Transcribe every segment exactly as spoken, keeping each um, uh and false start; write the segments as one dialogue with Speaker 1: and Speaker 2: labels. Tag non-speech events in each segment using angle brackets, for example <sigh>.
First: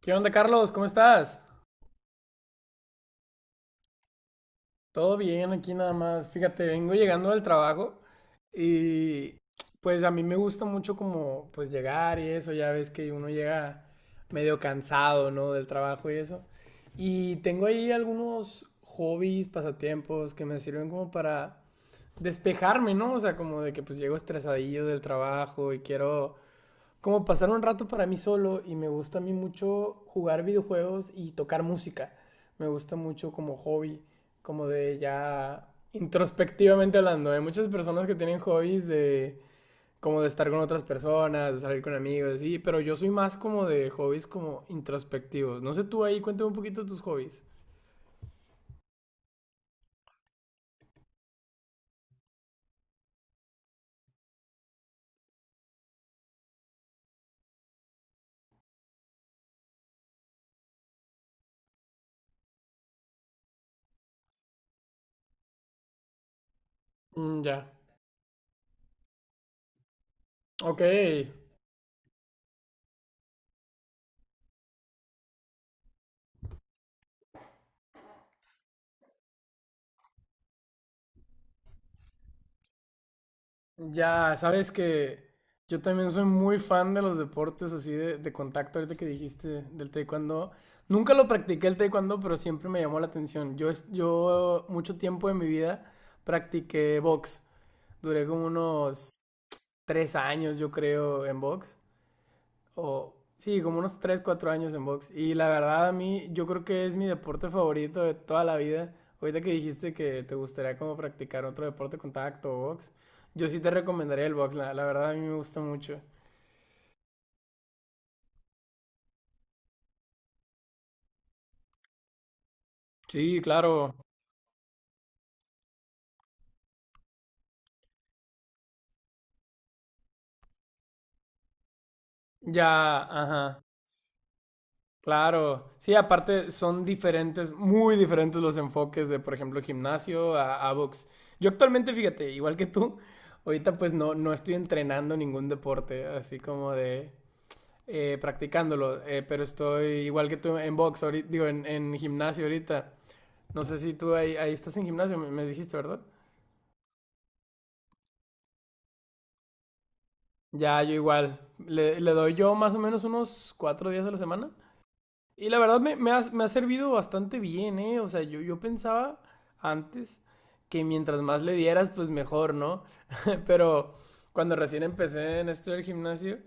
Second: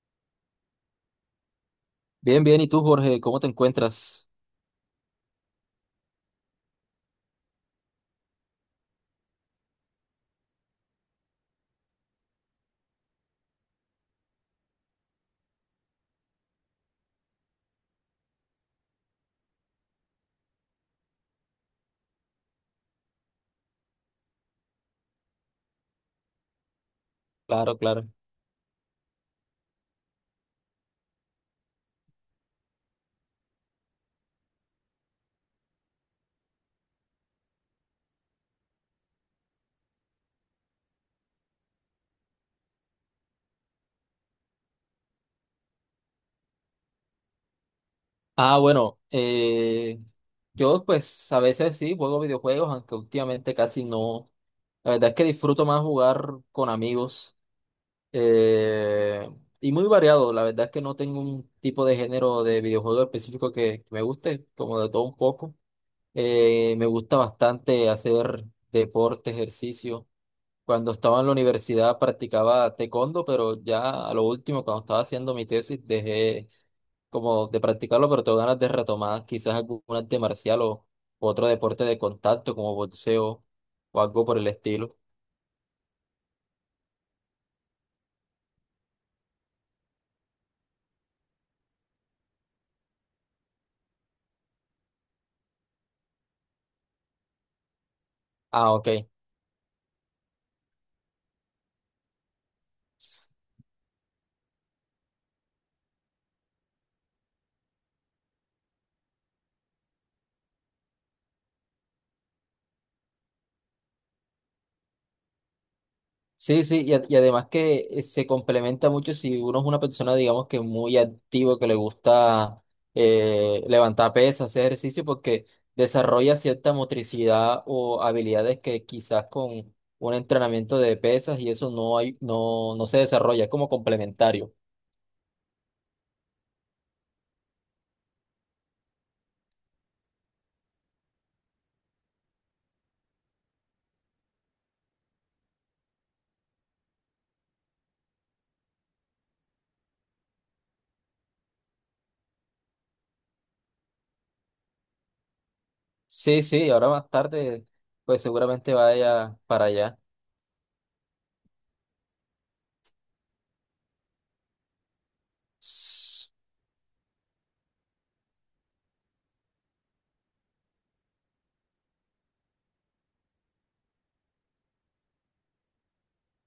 Speaker 1: ¿Qué onda, Carlos? ¿Cómo estás?
Speaker 2: Bien, bien. ¿Y tú, Jorge, cómo te encuentras?
Speaker 1: Todo bien aquí nada más. Fíjate, vengo llegando del trabajo y pues a mí me gusta mucho como pues llegar y eso, ya ves que uno llega medio cansado, ¿no? Del trabajo y eso. Y tengo ahí algunos hobbies, pasatiempos que me sirven como para despejarme, ¿no? O sea, como de que pues llego estresadillo del trabajo y quiero como pasar un
Speaker 2: Claro,
Speaker 1: rato para
Speaker 2: claro.
Speaker 1: mí solo y me gusta a mí mucho jugar videojuegos y tocar música. Me gusta mucho como hobby, como de ya introspectivamente hablando. Hay muchas personas que tienen hobbies de como de estar con otras personas, de salir con amigos, así, pero yo soy más como de hobbies como introspectivos. No sé tú ahí, cuéntame un poquito de tus hobbies.
Speaker 2: Ah, bueno, eh, yo pues a veces sí juego videojuegos, aunque últimamente casi no. La verdad es que disfruto más jugar con amigos eh, y muy variado. La verdad es que no tengo un tipo de género de videojuego específico que, que me guste, como de todo un poco. Eh, me gusta
Speaker 1: Mm, ya.
Speaker 2: bastante hacer deporte, ejercicio.
Speaker 1: Ok,
Speaker 2: Cuando estaba en la universidad practicaba taekwondo, pero ya a lo último, cuando estaba haciendo mi tesis, dejé como de practicarlo, pero tengo ganas de retomar quizás algún arte marcial o otro deporte de contacto como boxeo o algo
Speaker 1: ya,
Speaker 2: por el
Speaker 1: sabes
Speaker 2: estilo.
Speaker 1: que yo también soy muy fan de los deportes así de, de contacto, ahorita que dijiste del taekwondo. Nunca lo practiqué el taekwondo, pero siempre me llamó la atención. Yo, es- yo mucho tiempo de mi vida practiqué box. Duré como
Speaker 2: Ah, ok.
Speaker 1: unos tres años, yo creo, en box. O, sí, como unos tres cuatro años en box. Y la verdad, a mí, yo creo que es mi deporte favorito de toda la vida. Ahorita que dijiste que te gustaría como practicar otro deporte contacto o box, yo sí te recomendaría el box, la, la verdad a mí me gusta mucho.
Speaker 2: Sí, sí, y, a- y además que eh, se complementa mucho si uno es una persona, digamos que muy activo, que le gusta
Speaker 1: Sí,
Speaker 2: eh,
Speaker 1: claro.
Speaker 2: levantar pesas, hacer ejercicio, porque desarrolla cierta motricidad o habilidades que quizás con un entrenamiento de pesas y eso no hay,
Speaker 1: Ya,
Speaker 2: no, no se desarrolla, es
Speaker 1: ajá,
Speaker 2: como complementario.
Speaker 1: claro. Sí, aparte son diferentes, muy diferentes los enfoques de, por ejemplo, gimnasio a, a box. Yo actualmente, fíjate, igual que tú, ahorita pues no, no estoy entrenando ningún deporte, así como de eh, practicándolo, eh, pero estoy igual que tú en box, ahorita, digo, en, en gimnasio ahorita. No sé si tú ahí, ahí estás en gimnasio, me, me dijiste, ¿verdad?
Speaker 2: Sí, sí, ahora más tarde, pues seguramente vaya para allá.
Speaker 1: Ya, yo igual. Le, le doy yo más o menos unos cuatro días a la semana. Y la verdad me, me ha, me ha servido bastante bien, ¿eh? O sea, yo, yo pensaba antes que mientras más le dieras, pues mejor, ¿no? <laughs> Pero cuando recién empecé en esto del gimnasio,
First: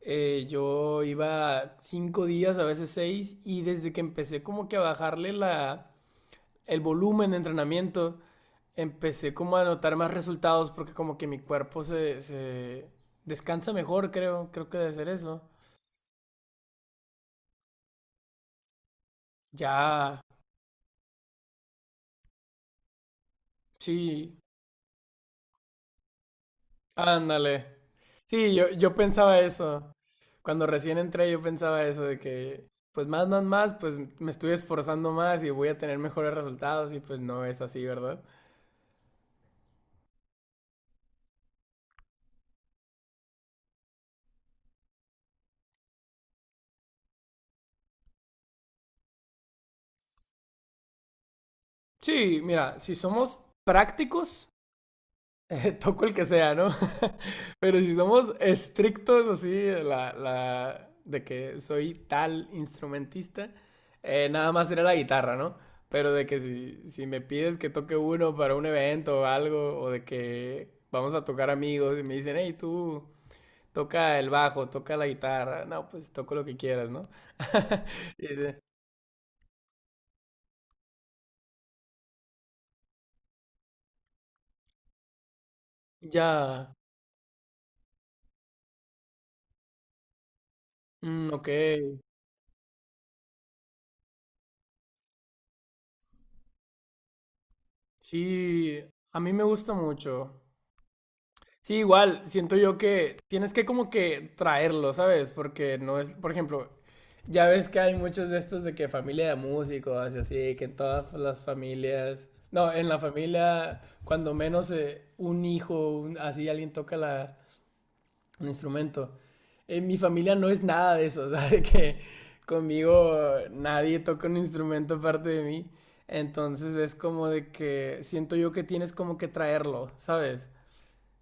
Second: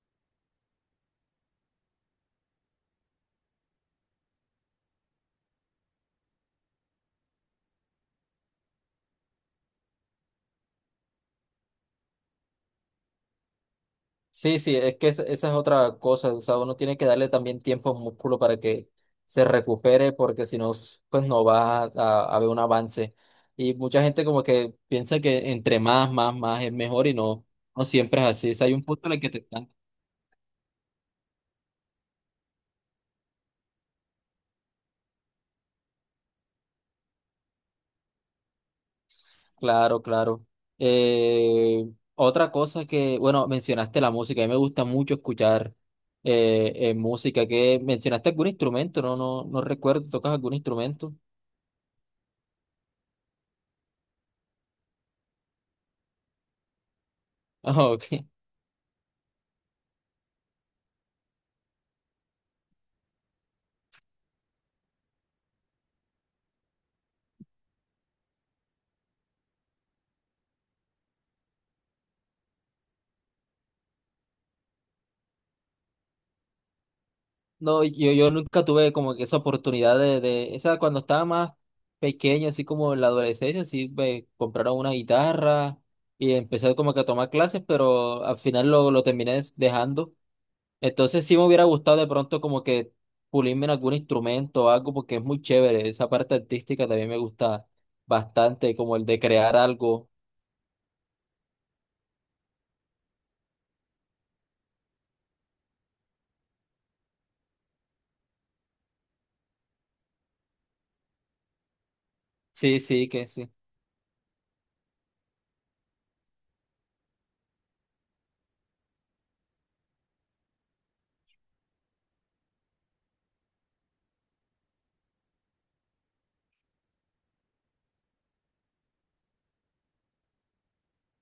Speaker 1: eh, yo iba cinco días, a veces seis, y desde que empecé como que a bajarle la, el volumen de entrenamiento, empecé como a notar más resultados porque como que mi cuerpo se, se descansa mejor, creo,
Speaker 2: Sí,
Speaker 1: creo
Speaker 2: sí,
Speaker 1: que debe
Speaker 2: es que
Speaker 1: ser
Speaker 2: es-
Speaker 1: eso.
Speaker 2: esa es otra cosa, o sea, uno tiene que darle también tiempo al músculo para que se recupere,
Speaker 1: Ya,
Speaker 2: porque si no, s- pues no va a, a haber un avance. Y mucha gente
Speaker 1: sí,
Speaker 2: como que piensa que entre más, más, más es mejor y no,
Speaker 1: ándale.
Speaker 2: no siempre es así.
Speaker 1: Sí,
Speaker 2: O sea,
Speaker 1: yo,
Speaker 2: hay un
Speaker 1: yo
Speaker 2: punto en el que
Speaker 1: pensaba
Speaker 2: te están...
Speaker 1: eso. Cuando recién entré yo pensaba eso de que, pues más, más, más, pues me estoy esforzando más y voy a tener mejores resultados y pues no es así, ¿verdad?
Speaker 2: Claro, claro. Eh, Otra cosa que, bueno, mencionaste la música, a mí me gusta mucho escuchar eh, eh, música, que mencionaste algún instrumento, no, no, no recuerdo, ¿tocas algún instrumento? <laughs>
Speaker 1: Sí, mira, si somos prácticos, <laughs> Eh, toco el que sea, ¿no? <laughs> Pero
Speaker 2: Ah,
Speaker 1: si
Speaker 2: ok.
Speaker 1: somos estrictos así, la, la, de que soy tal instrumentista, eh, nada más sería la guitarra, ¿no? Pero de que si, si me pides que toque uno para un evento o algo, o de que vamos a tocar amigos y me dicen, hey, tú toca el bajo, toca la guitarra, no, pues toco lo que quieras, ¿no?
Speaker 2: No,
Speaker 1: <laughs>
Speaker 2: yo,
Speaker 1: Y
Speaker 2: yo
Speaker 1: dice,
Speaker 2: nunca tuve como que esa oportunidad de, de, esa cuando estaba más pequeño, así como en la adolescencia, así me compraron una guitarra y
Speaker 1: ya,
Speaker 2: empecé como que a tomar clases, pero al final lo, lo terminé des- dejando. Entonces
Speaker 1: mm,
Speaker 2: sí me
Speaker 1: ok,
Speaker 2: hubiera gustado de pronto como que pulirme en algún instrumento o algo, porque es muy chévere, esa parte artística también me gusta bastante,
Speaker 1: sí,
Speaker 2: como el
Speaker 1: a
Speaker 2: de
Speaker 1: mí me
Speaker 2: crear
Speaker 1: gusta
Speaker 2: algo.
Speaker 1: mucho. Sí, igual, siento yo que tienes que como que traerlo, ¿sabes? Porque no es, por ejemplo, ya ves que hay muchos de estos de que familia de músicos y así, que en todas las familias, no,
Speaker 2: Sí,
Speaker 1: en la
Speaker 2: sí, que sí.
Speaker 1: familia, cuando menos eh, un hijo, un- así alguien toca la, un instrumento. En mi familia no es nada de eso, <laughs> ¿sabes? De que conmigo nadie toca un instrumento aparte de mí. Entonces es como de que siento yo que tienes como que traerlo, ¿sabes?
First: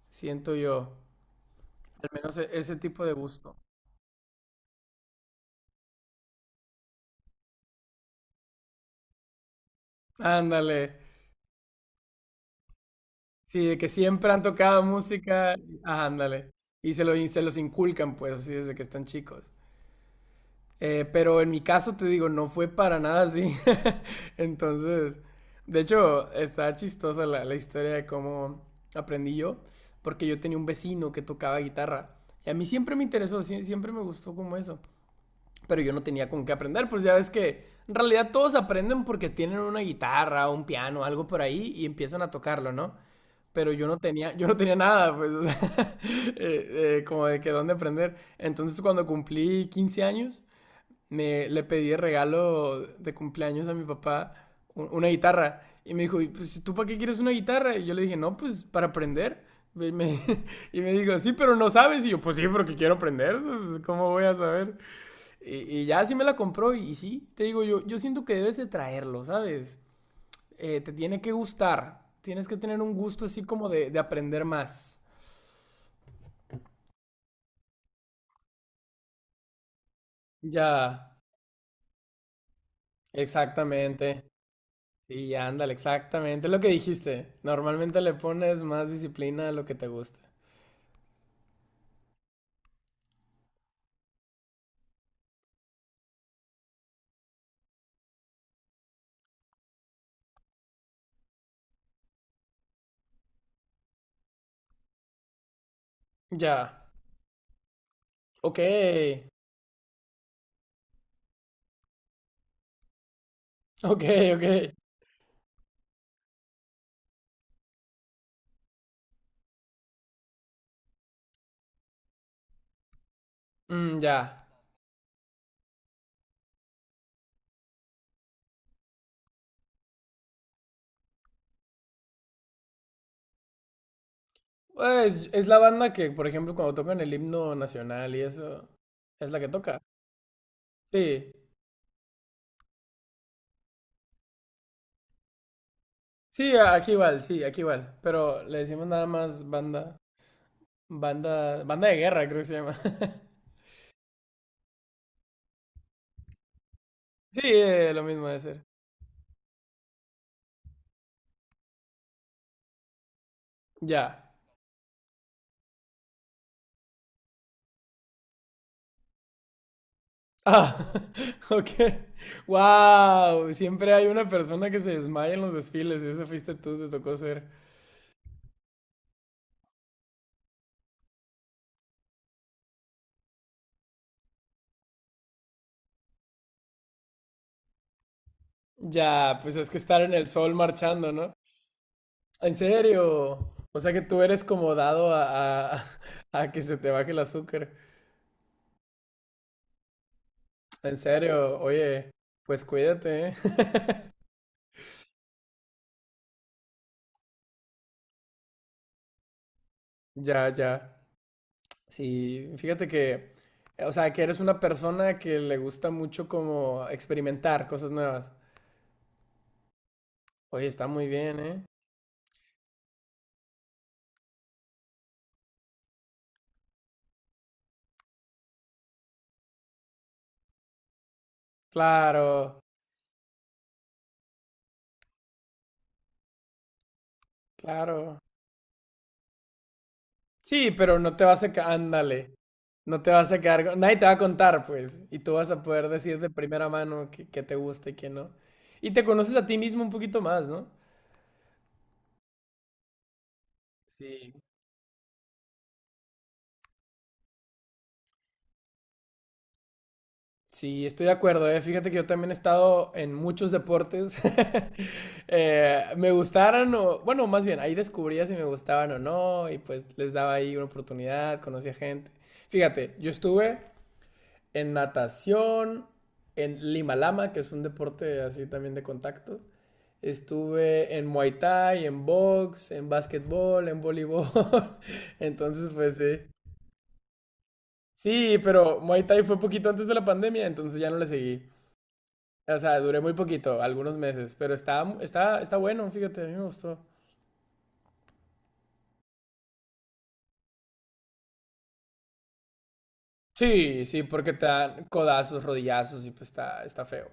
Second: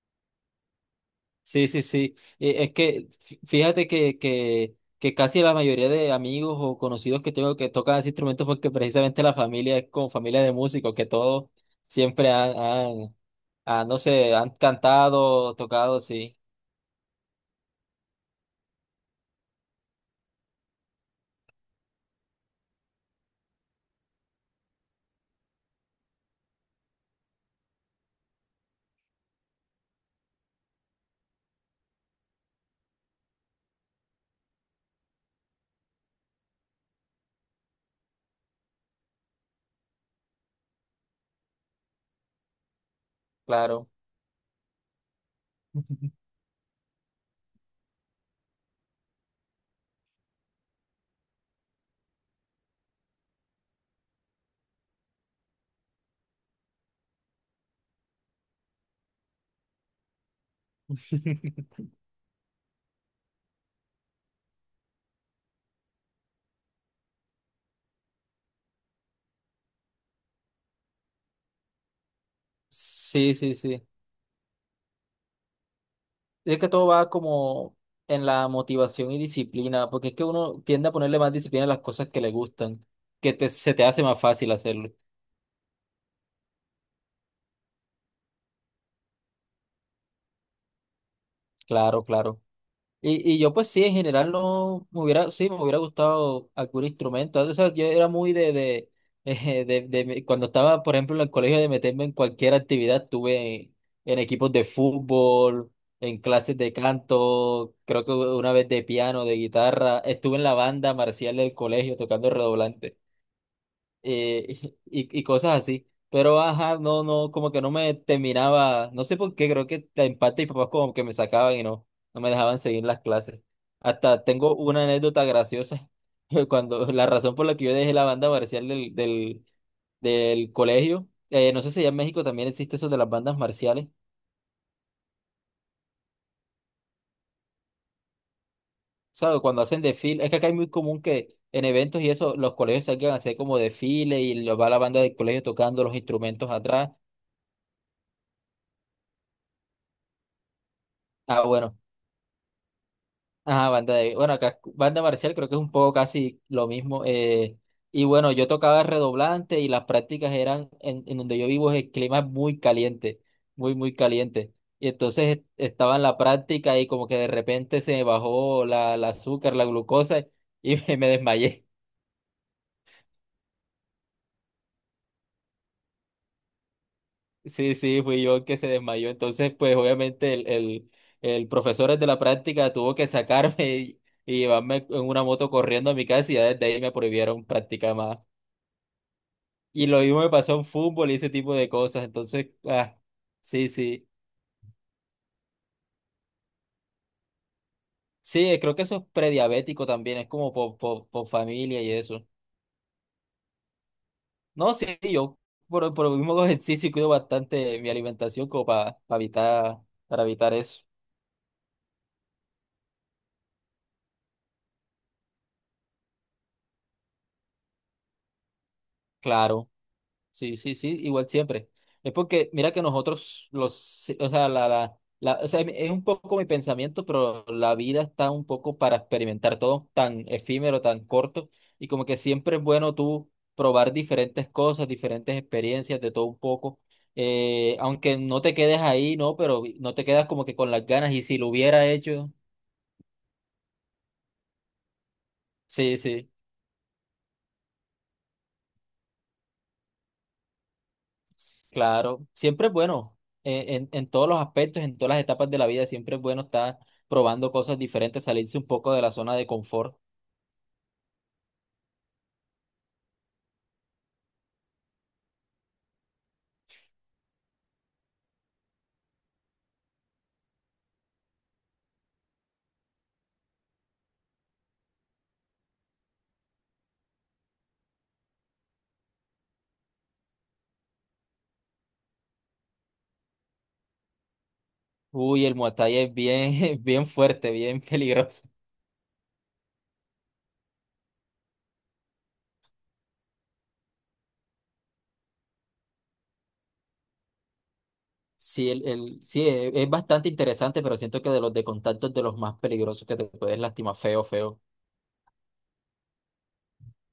Speaker 1: Siento yo.
Speaker 2: Sí, sí,
Speaker 1: Al
Speaker 2: sí.
Speaker 1: menos e-
Speaker 2: Eh, Es
Speaker 1: ese tipo
Speaker 2: que
Speaker 1: de
Speaker 2: fí-
Speaker 1: gusto.
Speaker 2: fíjate que, que, que casi la mayoría de amigos o conocidos que tengo que tocan ese instrumento porque precisamente la familia es como familia de
Speaker 1: Ándale.
Speaker 2: músicos, que todos siempre han, han,
Speaker 1: Sí, de
Speaker 2: han,
Speaker 1: que
Speaker 2: no
Speaker 1: siempre
Speaker 2: sé,
Speaker 1: han
Speaker 2: han
Speaker 1: tocado música.
Speaker 2: cantado, tocado,
Speaker 1: Ah,
Speaker 2: sí,
Speaker 1: ándale. Y se lo, y se los inculcan, pues, así desde que están chicos. Eh, pero en mi caso, te digo, no fue para nada así. <laughs> Entonces, de hecho, está chistosa la, la historia de cómo aprendí yo. Porque yo tenía un vecino que tocaba guitarra. Y a mí siempre me interesó, sie- siempre me gustó como eso. Pero yo no tenía con qué aprender, pues ya ves que en realidad todos aprenden porque tienen una guitarra, un piano, algo por ahí y empiezan a tocarlo, ¿no? Pero yo
Speaker 2: claro.
Speaker 1: no tenía, yo no tenía nada, pues, o sea, <laughs> eh, eh, como de que dónde aprender. Entonces cuando cumplí quince años, me, le pedí de regalo de cumpleaños a mi papá u- una guitarra. Y me dijo, "Y, pues, ¿tú para qué quieres una guitarra?" Y yo le dije, no, pues para aprender. Y me, <laughs> y me dijo, sí, pero no
Speaker 2: <laughs>
Speaker 1: sabes. Y yo, pues sí, porque quiero aprender. O sea, pues, ¿cómo voy a saber? Y, y ya sí me la compró y, y, sí, te digo yo, yo siento que debes de traerlo, ¿sabes? Eh, te tiene que gustar, tienes que tener un gusto
Speaker 2: Sí,
Speaker 1: así
Speaker 2: sí,
Speaker 1: como
Speaker 2: sí.
Speaker 1: de, de aprender más.
Speaker 2: Es que todo va como en la motivación y disciplina, porque es que uno tiende a
Speaker 1: Ya,
Speaker 2: ponerle más disciplina a las cosas que le gustan, que te- se te hace más
Speaker 1: exactamente.
Speaker 2: fácil hacerlo.
Speaker 1: Sí, ándale, exactamente, es lo que dijiste. Normalmente le pones más disciplina a lo que te gusta.
Speaker 2: Claro, claro. Y, y yo pues sí, en general no me hubiera, sí, me hubiera gustado algún instrumento. O sea, yo era muy de, de, <laughs> eh, de, de- me- cuando estaba, por ejemplo, en el colegio de meterme en cualquier actividad, estuve en, en equipos de fútbol, en clases de
Speaker 1: Ya,
Speaker 2: canto, creo que una
Speaker 1: ok,
Speaker 2: vez de piano, de guitarra, estuve en la banda marcial del colegio tocando redoblante
Speaker 1: ok, ok.
Speaker 2: eh, <laughs> y, y cosas así. Pero ajá, no, no, como que no me terminaba, no sé por qué, creo que en parte mis papás como que me sacaban y no, no me dejaban seguir las clases.
Speaker 1: Mm,
Speaker 2: Hasta
Speaker 1: ya.
Speaker 2: tengo una anécdota graciosa, <laughs> cuando la razón por la que yo dejé la banda marcial del, del, del colegio, eh, no sé si allá en México también existe eso de las bandas marciales,
Speaker 1: Pues es la banda que, por ejemplo, cuando tocan el himno nacional y eso, es la
Speaker 2: ¿sabes?
Speaker 1: que
Speaker 2: Cuando
Speaker 1: toca.
Speaker 2: hacen desfile, es que acá es muy común
Speaker 1: Sí.
Speaker 2: que en eventos y eso, los colegios salgan a hacer como desfile y los va la banda del colegio tocando los instrumentos
Speaker 1: Sí, a-
Speaker 2: atrás.
Speaker 1: aquí igual, sí, aquí igual. Pero le decimos nada más banda,
Speaker 2: Ah,
Speaker 1: banda,
Speaker 2: bueno.
Speaker 1: banda de guerra, creo que se llama. <laughs>
Speaker 2: Ajá, banda de, bueno, acá, banda marcial creo que es un poco casi lo mismo.
Speaker 1: Sí,
Speaker 2: Eh,
Speaker 1: eh, lo
Speaker 2: y
Speaker 1: mismo
Speaker 2: bueno,
Speaker 1: de
Speaker 2: yo
Speaker 1: ser.
Speaker 2: tocaba redoblante y las prácticas eran en, en donde yo vivo es el clima es muy caliente, muy, muy
Speaker 1: Ya.
Speaker 2: caliente. Y entonces est- estaba en la práctica y como que de repente se me bajó la, la azúcar, la glucosa
Speaker 1: Ah,
Speaker 2: y <laughs> me, me
Speaker 1: <laughs>
Speaker 2: desmayé.
Speaker 1: ok. Wow, siempre hay una persona que se desmaya en los desfiles y eso fuiste tú, te tocó ser.
Speaker 2: Sí, sí, fui yo el que se desmayó. Entonces, pues obviamente el, el, el profesor de la práctica tuvo que sacarme <laughs> y, y llevarme en una moto corriendo a mi casa y ya desde ahí me prohibieron practicar más.
Speaker 1: Ya, pues es que
Speaker 2: Y
Speaker 1: estar
Speaker 2: lo
Speaker 1: en
Speaker 2: mismo
Speaker 1: el
Speaker 2: me
Speaker 1: sol
Speaker 2: pasó en fútbol
Speaker 1: marchando,
Speaker 2: y ese
Speaker 1: ¿no?
Speaker 2: tipo de cosas. Entonces,
Speaker 1: En
Speaker 2: ah,
Speaker 1: serio.
Speaker 2: sí,
Speaker 1: O sea que
Speaker 2: sí.
Speaker 1: tú eres como dado a, a, <laughs> a que se te baje el azúcar.
Speaker 2: Sí, eh, creo que eso es prediabético también, es como por,
Speaker 1: En
Speaker 2: por, por
Speaker 1: serio,
Speaker 2: familia y
Speaker 1: oye,
Speaker 2: eso.
Speaker 1: pues cuídate, ¿eh? <laughs>
Speaker 2: No, sí, yo por, por el mismo <laughs> hago ejercicio y cuido bastante mi alimentación como para, para evitar, para
Speaker 1: Ya,
Speaker 2: evitar eso.
Speaker 1: ya. Sí, fíjate que, o sea, que eres una persona que le gusta mucho como experimentar cosas nuevas.
Speaker 2: Claro. Sí,
Speaker 1: Oye,
Speaker 2: sí,
Speaker 1: está
Speaker 2: sí,
Speaker 1: muy
Speaker 2: igual
Speaker 1: bien, ¿eh?
Speaker 2: siempre. Es porque, mira que nosotros, los, sí, o sea, la, la, la- o sea, es un poco mi pensamiento, pero la vida está un poco para experimentar todo tan efímero, tan corto, y como que siempre es
Speaker 1: Claro,
Speaker 2: bueno tú probar diferentes cosas, diferentes experiencias, de todo un poco, eh, aunque
Speaker 1: claro.
Speaker 2: no te quedes ahí, ¿no? Pero no te quedas como que
Speaker 1: Sí,
Speaker 2: con las
Speaker 1: pero
Speaker 2: ganas,
Speaker 1: no
Speaker 2: y
Speaker 1: te
Speaker 2: si
Speaker 1: vas
Speaker 2: lo
Speaker 1: a... ca-
Speaker 2: hubiera hecho,
Speaker 1: ándale, no te vas a quedar, con- nadie te va a contar, pues, y tú vas a poder
Speaker 2: sí,
Speaker 1: decir de
Speaker 2: sí.
Speaker 1: primera mano qué qué te gusta y qué no. Y te conoces a ti mismo un poquito más, ¿no?
Speaker 2: Claro, siempre es bueno, eh, en, en todos
Speaker 1: Sí.
Speaker 2: los aspectos, en todas las etapas de la vida, siempre es bueno estar probando cosas diferentes, salirse un poco de la zona de confort.
Speaker 1: Sí, estoy de acuerdo, ¿eh? Fíjate que yo también he estado en muchos deportes. <laughs> Eh, me gustaron o, bueno, más bien, ahí descubría si me gustaban o no y pues les daba ahí una oportunidad, conocía gente. Fíjate, yo estuve en natación, en Lima Lama, que es un deporte así también de contacto. Estuve en Muay Thai, en box, en básquetbol, en voleibol. <laughs>
Speaker 2: Uy, el
Speaker 1: Entonces,
Speaker 2: Muay
Speaker 1: pues
Speaker 2: Thai es
Speaker 1: sí.
Speaker 2: bien, <laughs> bien fuerte, bien
Speaker 1: Sí,
Speaker 2: peligroso.
Speaker 1: pero Muay Thai fue poquito antes de la pandemia, entonces ya no le seguí. O sea, duré muy poquito, algunos meses, pero está, está, está bueno, fíjate, a mí me gustó.
Speaker 2: Sí, el, el- sí, e- es bastante interesante, pero siento que de los de contacto es de los más peligrosos que te puedes
Speaker 1: Sí,
Speaker 2: lastimar
Speaker 1: sí,
Speaker 2: feo,
Speaker 1: porque te
Speaker 2: feo.
Speaker 1: dan codazos, rodillazos y pues está, está feo.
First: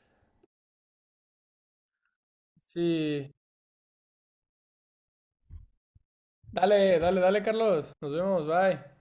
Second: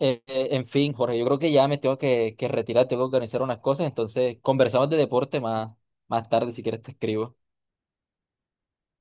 Speaker 2: Eh, eh, en fin, Jorge, yo creo que ya me tengo que, que retirar, tengo que
Speaker 1: Sí.
Speaker 2: organizar unas cosas, entonces conversamos de deporte más, más tarde si quieres te
Speaker 1: Dale, dale,
Speaker 2: escribo.
Speaker 1: dale, Carlos. Nos vemos, bye.